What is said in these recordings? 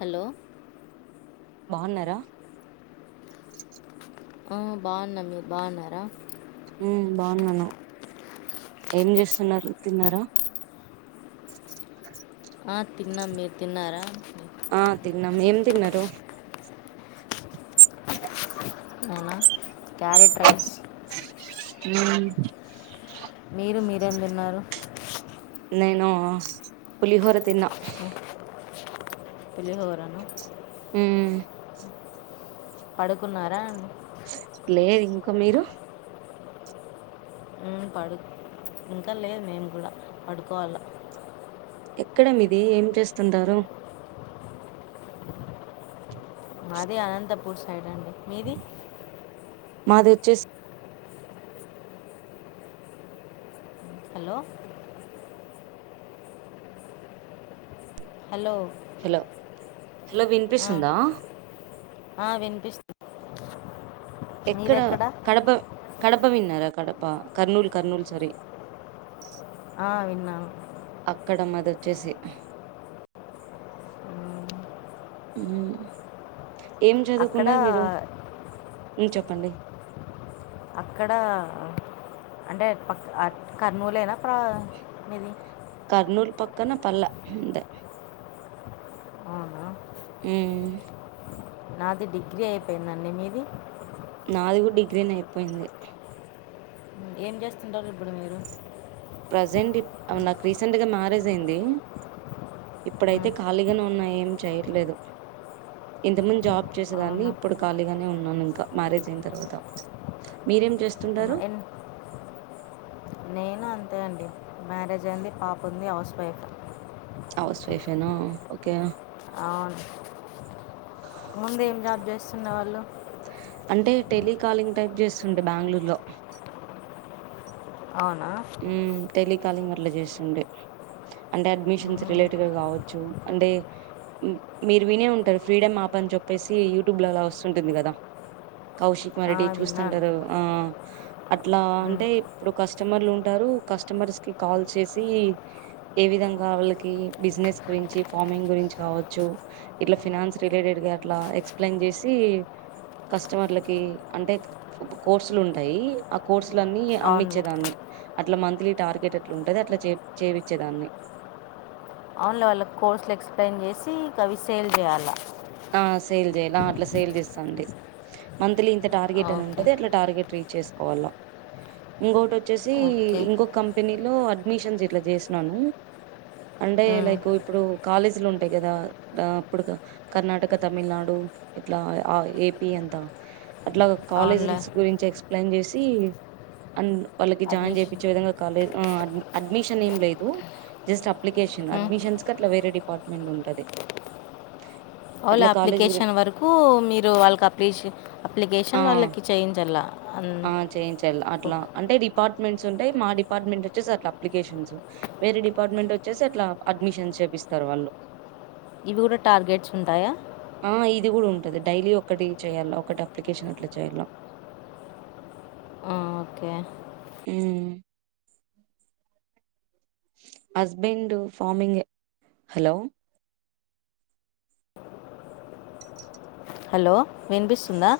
Hello బావున్నారా? ఆ బాగున్నాం మీరు బాగున్నారా? ఉమ్ బాగున్నాను. ఏం చేస్తున్నారు తిన్నారా? ఆ తిన్నాం మీరు తిన్నారా? ఆ తిన్నాము. ఏం తిన్నారు? అవునా క్యారెట్ రైస్ హ్మ్ మీరు మీరేందిన్నారు? నేను పులిహోర తిన్నా పులిహొరనా హ్మ్ పడుకున్నారా? లేదు ఇంక మీరు? ఉమ్ పడు ఇంకా లేదు మేము కూడా పడుకోవాల ఎక్కడ మీది ఏం చేస్తుంటారు? మాది అనంతపూర్ సైడ్ అండి మీది? మాది వచ్చేసి హలో హలో హలో హలో ఆ, వినిపిస్తుందా? ఆ, వినిపిస్తుంది ఎక్కడ మీదెక్కడ కడప కడప కడప విన్నార కడపా కర్నూల్ కర్నూల్ సారీ ఆ విన్నాను. అక్కడ మాది వచ్చేసి ఉమ్, ఉ ఏం అక్కడ చదువుకున్నారు మీరు ఊ చెప్పండి అక్కడ అంటే పక్కన కర్నూలు లేన ప్ర మీది కర్నూల్ పక్కన పల్లె అంతే అవునా ఉ నాది డిగ్రీ అయిపోయిందండి మీది నాది కూడా డిగ్రీనే అయిపోయింది ఏం చేస్తుంటారు ఇప్పుడు మీరు ప్రజెంట్ నాకు రీసెంట్గా మ్యారేజ్ అయింది ఇప్పుడైతే ఉమ్, ఖాళీగానే ఉన్నాయను ఏం చేయట్లేదు ఇంతక ముందు జాబ్ చేసేదాన్ని అవునా ఇప్పుడు ఖాళీగానే ఉన్నాను ఇంకా మ్యారేజ్ అయిన తర్వాత మీరేం చేస్తుంటారు నేనా మ్యారేజ్ అయింది పాప ఉంది హౌస్ వైఫ్ హౌస్ వైఫ ఏనా ఓకే అవున్ ముందు ఏం జాబ్ చేస్తున్ననే వాళ్ళు అంటే టెలికాలింగ్ టైప్ చేస్తుండే బెంగళూరు లో అవునా టెలికాలింగ్ అట్లా చేస్తుంటే అడ్మిషన్స్ రిలేటెడ్ గా కావచ్చు అంటే మీరు వినే ఉంటారు ఫ్రీడమ్ యాప్ అని చెప్పేసి యూట్యూబ్ లో అలా వస్తుంటుంది కదా కౌశిక్ ఆ, మరడి విన్నాను చూస్తుంటారు ఆ అట్లా ఉమ్, అంటే ఇప్పుడు కస్టమర్లు ఉంటారు కస్టమర్స్ కి కాల్ చేసి ఏ విధంగా వాళ్లకి బిజినెస్ గురించి ఫార్మింగ్ గురించి కావచ్చు ఇట్లా ఫినన్స్ రిలేటెడ్ ఇగ అట్లా ఎక్స్ప్లెయిన్ చేసి కస్టమర్లకి అంటే కోర్సులు ఉంటాయి ఆ కోర్సు లన్నీ అవునులే అమ్మచ్చేదాన్ని అట్లా మంత్లీ టార్గెట్ అట్లా ఉంటుది అట్లా చే చేపీచ్చేదాన్ని అన్లో వాళ్ళ కోర్సులు ఎక్స్ప్లెయిన్ చేసి ఇక అవి సేల్ చేయాలి సేల్ చేయలి అ అట్లా సేల్ చేస్తా అండి మంత్లీ ఇంత టార్గెట్ అని ఓకే ఉంటది అట్లా టార్గెట్ రీచ్ చేసుకోవాలా ఇంకోటి వచ్చేసి ఇంకో ఓకే కంపెనీ లో అడ్మిషన్స్ ఇట్లా చేసినాను అంటే లైక్ ఇప్పుడు కాలేజీలు ఉంటాయి కదా ఇప్పుడు కర్ణాటక తమిళనాడు ఇట్లా ఆ ఏపి అంత అట్లాగా కాలేజ్ అవునులే స్ గురించి ఎక్స్ప్లెయిన్ చేసి అండ్ వాళ్ళకి జాయిన్ అడ్మిషన్ చేపిచ్చే విధంగా కాలేదు అ అడ్మిషన్ ఏం లేదు జస్ట్ అప్లికేషన్ అడ్షన్స్ క అట్లా వేరే డిపార్ట్మెంట్ ఉంటది ఓన్లీ అట్లా కాలేజ్ గురి అప్లికేషన్ వరకు మీరు వాళ్ళకి అ ఫ్రీ అప్లికేషన్ ఆ వాళ్ళకి చేయించల ఆ చేయించల అట్లా అంటే డిపార్ట్మెంట్స్ ఉంటాయి మా డిపార్ట్మెంట్ వచ్చేసి అట్లా అప్లికేషన్స్ వేర డిపార్ట్మెంట్ వచ్చేసి అట్లా అడ్మిషన్స్ చేపిస్తారు వాళ్ళు ఇవి కూడా టార్గెట్స్ ఉంటాయా ఆ ఇది కూడా ఉంటుంది డైలీ ఒకటి చేయాల ఒకటి అప్లికేషన్ అట్లా చేయాల ఆ ఓకే ఏ హస్బెండ్ ఫార్మింగ్ హలో హలో వినిపిస్తుందా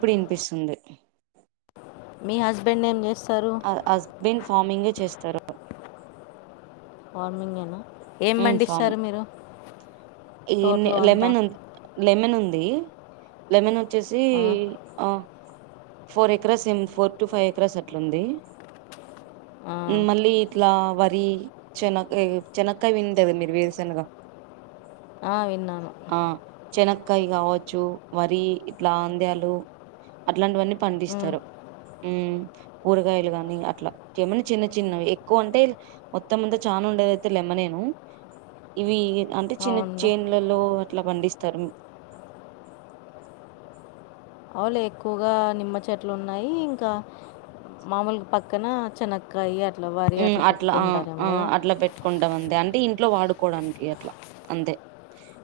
ఎప్పుడు అనిపిస్తుంది మీ హస్బెండ్ నేమ్ న హస్బెండ్ ఫార్మింగ్ే చేస్తారు వార్మింగ్ేనా ఏం హ్మ్. పండిస్తారు ఫార్మింగ్. మీరు తోటలో అంతా లెమెన్ ఉంది లెమెన్ వచ్చేసి ఆ, ఆ ఫోర్ ఎకరాస్ ఏం ఫోర్ టు ఫైవ్ ఎకరాస్ అట్లుంది ఆ, మళ్ళీ ఇట్లా వరి చెనక్ చెనక్ ఇకా వింటది మీరు వేరుశనగా ఆవిన్నాను కకాయ కావచ్చు వరి ఇట్లా ఆంద్యాలు అట్లాంటివన్నీ ఉమ్, పండిస్తారు ఉ కూరగాయలు గాని అట్లా ఏమనా చిన్న చిన్నవి ఎక్కువ అంటే మొత్తం ముంతా చాల ఉండద తెలెమనే ఇవి అంటే చిన్న అవునులే చేన్లలో అట్లా పండిస్తారు అవులే ఎక్కువగా నిమ్మ చెట్లు ఉన్నాయి ఇంకా మాముూలుకి పక్కన చెనకాయ అ యిఅట్లా ఆ ఆ అట్లా పెట్టుకుంటా ఉంది అంటే ఇ ఇంట్లో వాడుకోవడానికి అట్లా అంతే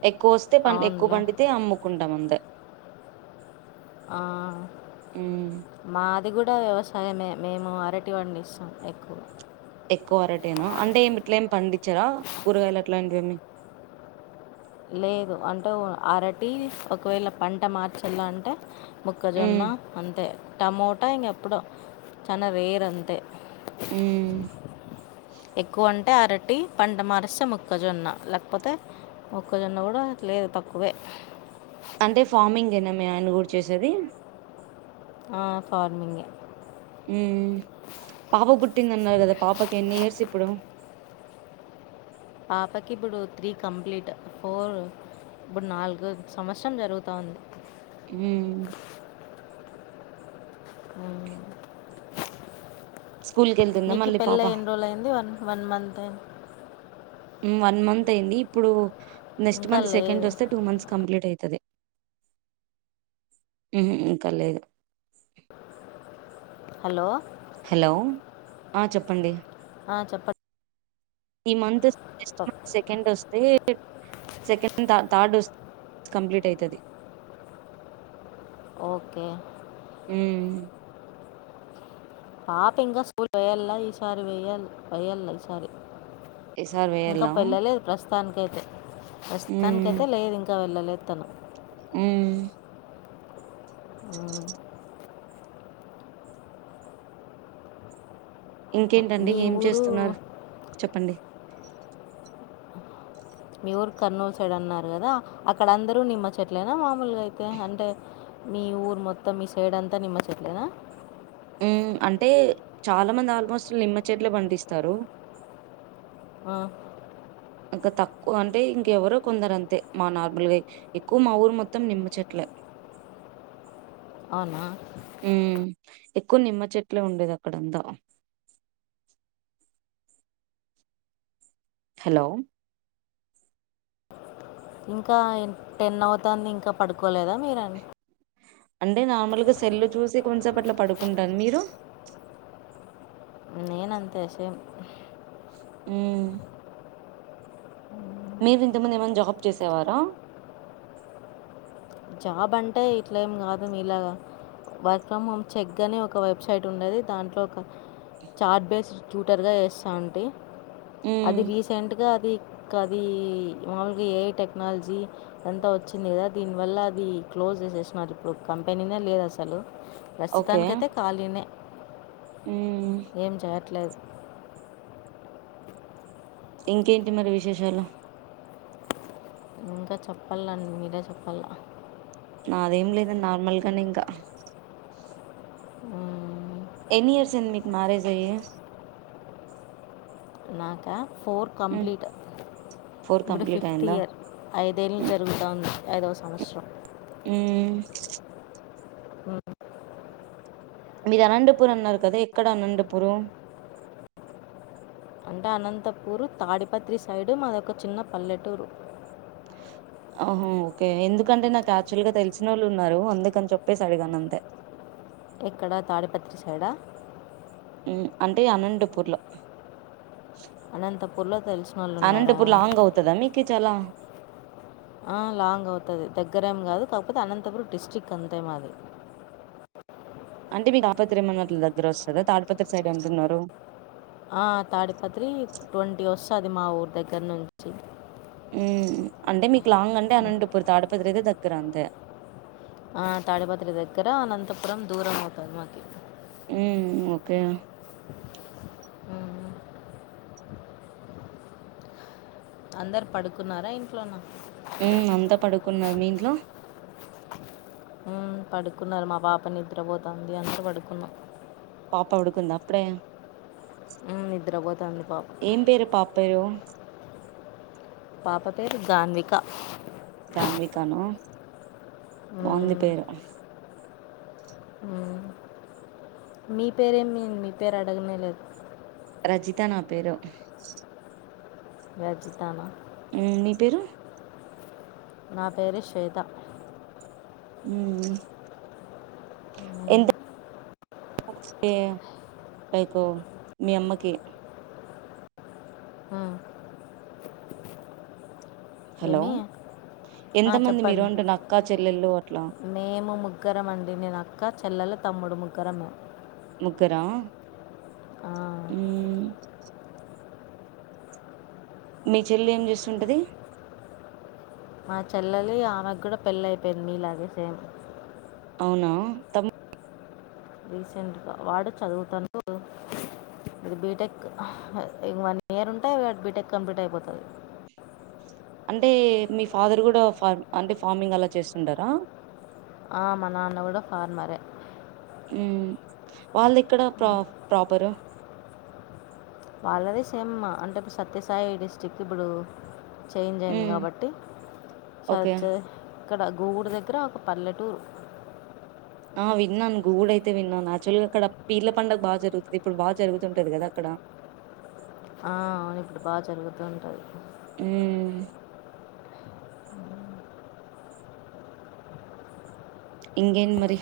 ఎక్కువ వస్తే ఎక్కువ అవునులే పండితే అమ్ముకుంటాం అ స ఆ ఉమ్ మాదిగూడ వ్యవసాయమే మేము అరటి పండిస్తాం ఎక్కువ ఎక్కువ అరటేను అంటే ఏమి ఇట్లా ఏమి పండించరాా కూరగాయలు అట్లాంటివి ఏేమి లేదు అంటే అరటి ఒకవేళ పంట మార్చలా అంటే ముక్కజొన్న ఉమ్ అంతే టమోటా ఇంక ఎప్పుడో చాలా రేర్ అంతే ఉ ఎక్కువ అంటే అరటి పంట మారస్త ముక్కజొన్న లేకపోతే మొక్కలున్న కూడా అ లేదు తక్కువే ఇదినా మీ ఆయన్న కూడా చేసేది ఆ ఫార్మింగ్ ఉపాప పుట్టింది అన్నారు కదా పాపకి ఎన్ని ఇయర్స్ అప్పుడు పాపకి ఇప్పుడు త్రీ కంప్లీట్ ఫోర్ ఇప్పుడు నాలుగు సంవత్సరం జరుగుతా ఉంది హ అ స్కూల్ కెళ్తుందా మళ్ళీ మీకిపెళ్ల పాప ఎన్్రోల్ అయి్దువన్ వన్ మంత్ వన్ మంత్ అయింది ఇప్పుడు నెక్స్ట్ ఇంకా మంత్ సెకండ్ లేదు. వస్తే టూ మంత్స్ కంప్లీట్ అయింది అదె ఇంక ఇదు హలో హలో ఆ చెప్పండి ఆ చెప్పండ్ ఈ మంత్ జస్ట్ మంత్ సెకండ్ వస్తే సెకండ్ థ థర్డ్ వస్తే కంప్లీట్ అవుతది. ఓకే మ్మ్ పాప ఇంకా స్కూల్ వెయ్యల్లా ఈసారి వేయాలి వెయ్యాలి ఈసారి ఈసారి ఇంకా వేయాలా పెళ్లలే ప్రస్తు తానికైతే ప్రస్తుతానికైతే లేదు ఇంకా వెళ్ళలేదు తను హ్మ్ హ్మ్. [unintelligible] ఇంకేంటండి మీ ఏం ఊరు చేస్తున్నారు చెప్పండి మీ ఊరు కర్నూలు సైడ్ అన్నారు కదా అక్కడ అందరూ నిమ్మ చెట్లనా మా మి నార్మల్గా అయితే అంటే మీ ఊరు మొత్తం మీ సైడ్ అంతా నిమ్మచ్చట్లేనా ఉ అంటే చాలా మంది ఆల్మోస్ట్ నిమ్మ చెట్లు పండిస్తారు ఆ ఇంకా తక్కువ అంటే ఇంకెవరో కొందరు అంతే మా నార్మల్ గా ఎక్కువ మా ఊరు మొత్తం నిమ్మ చెట్లే అవ్నా హ్మ్. ఎక్కువ నిమ్మ చెట్లే ఉండేది అక్కడంతా హలో ఇంకా టెన్ అవుతాంది ఇంకా పడుకోలేదా మీరండి అంటే నార్మల్గా సెల్లు చూసి కొంతసేప అట్లా పడుకుంటాను మీరు నేనంతే సేమ్ మ్మ్ మీరు ఇంత ముందు ఏమైనా జాబ్ చేసేవారా జాబ్ అంటే ఇట్లా ఏం కాదు మీ ఇలాగా వర్క్ ఫ్రమ్ హోమ్ చెక్ అని ఒక వెబ్సైట్ ఉండది దాంట్లో ఒక చార్ట్ బేస్డ్ ట్యూటర్గా చేస్తా ఉంటి హ్మ్. అది రీసెంట్గా అది ఇంకా అది మామూలుగా ఏ ఐ టెక్నాలజీ అంతా వచ్చింది కదా దీన్ వల్ల అది క్లోజ్ చేసేస్నారు ఇప్పుడు కంపెనీనే లేదు అసలు ఓకే. ప్రస్తుతానికైతే ఖాళినే హ్మ్. ఏం చేయట్లేదు ఇంకేంటి మరి విశేషాలు ఇంకా చెప్పాలండ్ మీరే చెప్పాల నాదేం లేదు నార్మల్గానే ఇంకా ఆ ఎన్ ఇయర్స్ అయ్యింది మీకు మారేజ్ అయ్యి నాకా ఫోర్ హ్మ్. కంప్లీట్ ఇప్పుడు కంప్లీట్ ఫిఫ్త్ అయిందా? ఇయర్ ఐదేళ్ళు జరుగుతాఉంది ఐదో సంవత్సరం హ్మ్ హూ ఉ మీరు అనంతపూర్ అన్నారు కదా ఎక్కడ అనంతపూర్ అంటే అనంతపూర్ తాడిపత్రి సైడు మాదొక చిన్న పల్లెటూరు ఆహ ఓకే ఎందుకంటే నాకు యాక్చువల్ గా తెలిసిన వాళ్ళు ఉన్నారు అందుకని చెప్పేసి అడిగాను అంతే ఎక్కడ తాడిపత్రి సైడా మ్మ్ అంటే అనంతపూర్లో అనంతపూర్లో తెలిసిన వాళ్ళు ఉన్నారా అనంతపూర్ లాంగ్ అవుతదా మీకి చాలా ఆ లాంగ్ అవుతది దగ్గరేం గాదు కాకపోతే అనంతపురం డిస్టిక్ అంతే మాది [inaudible] అంటే మీ తాపత్ర ఏమన్న అట్ల దగ్గర వస్తదా తాడిపత్రి సైడ్ అంటున్నారు ఆ తాడిపత్రి ట్వంటీ వస్తది మా ఊరు దగ్గర నుంచి ఉమ్ అంటే మీకు లాంగ్ అంటే అనంతపూర్ తాడిపత్రి అయితే దగ్గర అంతే ఆ తాడిపత్రి దగ్గర అనంతపురం దూరం అవుతది మాకి ఉమ్ ఓకే ఉమ్. అందరు పడుకున్నారా ఇంట్లోన ఉమ్ అంతా పడుకున్నారు మీ ఇంట్లో ఉమ్ పడుకున్నారు మా పాప నిద్రబోతోంది అంతా పడుకున్నాం పాప పడుకుందా అప్పుడే ఉమ్, నిద్రపోతుంది పాప ఏం పేరు పాప పేరు పాప పేరు గాన్విక గాన్వికానా బాగుంది ఉమ్, పేరు ఉమ్ మీ పేరేమీ మీ పేరు అడగనేలేదు రజిత నా పేరు రజితనా ఉమ్ నీ పేరు నా పేరు శ్వేత ఉమ్ ఉమ్, ఎంత లైక్ మీ అమ్మకి ఉమ్. హలో ఏమి ఆ ఎంత మంది మీరు చెప్పండి అంటున్న అక్క చెల్లెళ్ళు అట్లా మేము ముగ్గురం అండి నేనక్క ఇంకా చెల్లెలు తమ్ముడు ముగ్గురమే ముగ్గురా ఉమ్ మీ చెల్లె ఏం జేస్తుంటది మా చెల్లెలి ఆమెకు గూడా పెళ్ళై పోయింది నీలాగే సేమ్ అవునా తమ్ రీసెంట్గా వాడు చదువుతాండు ఇది బీటెక్ ఇగ వన్ ఇయర్ ఉంటే బీటెక్ కంప్లీట్ అయిపోతది అంటే మీ ఫాదర్ గూడా ఫార్ అంటే ఫార్మింగ్ అలా చేస్తుంటారా ఆ మా నాన్న గూడా ఫార్మరే ఉమ్ వాళ్ళ ఎక్కడ ప్రా ప్రాపరు వాళ్ళది సేమ్ అంటే ఇప్పుడు సత్యసాయి డిస్టిక్ ఇప్పుడు చేంజ్ అయింది మ్మ్ గాబట్టి ఓకే సర్చ్ ఇక్కడ గోగూడు దగ్గర ఒక పల్లెటూరు ఆ విన్నాను గోగూడ అయితే విన్నాను యాక్చువల్గా అక్కడ పీర్ల పండగ బాగా జరుగుతది ఇప్పుడు బాగా జరుగుతుంటది గదా అక్కడ ఆ అవును ఇప్పుడు బాగా జరుగుతూంటది ఉమ్ ఇంగేంది మరి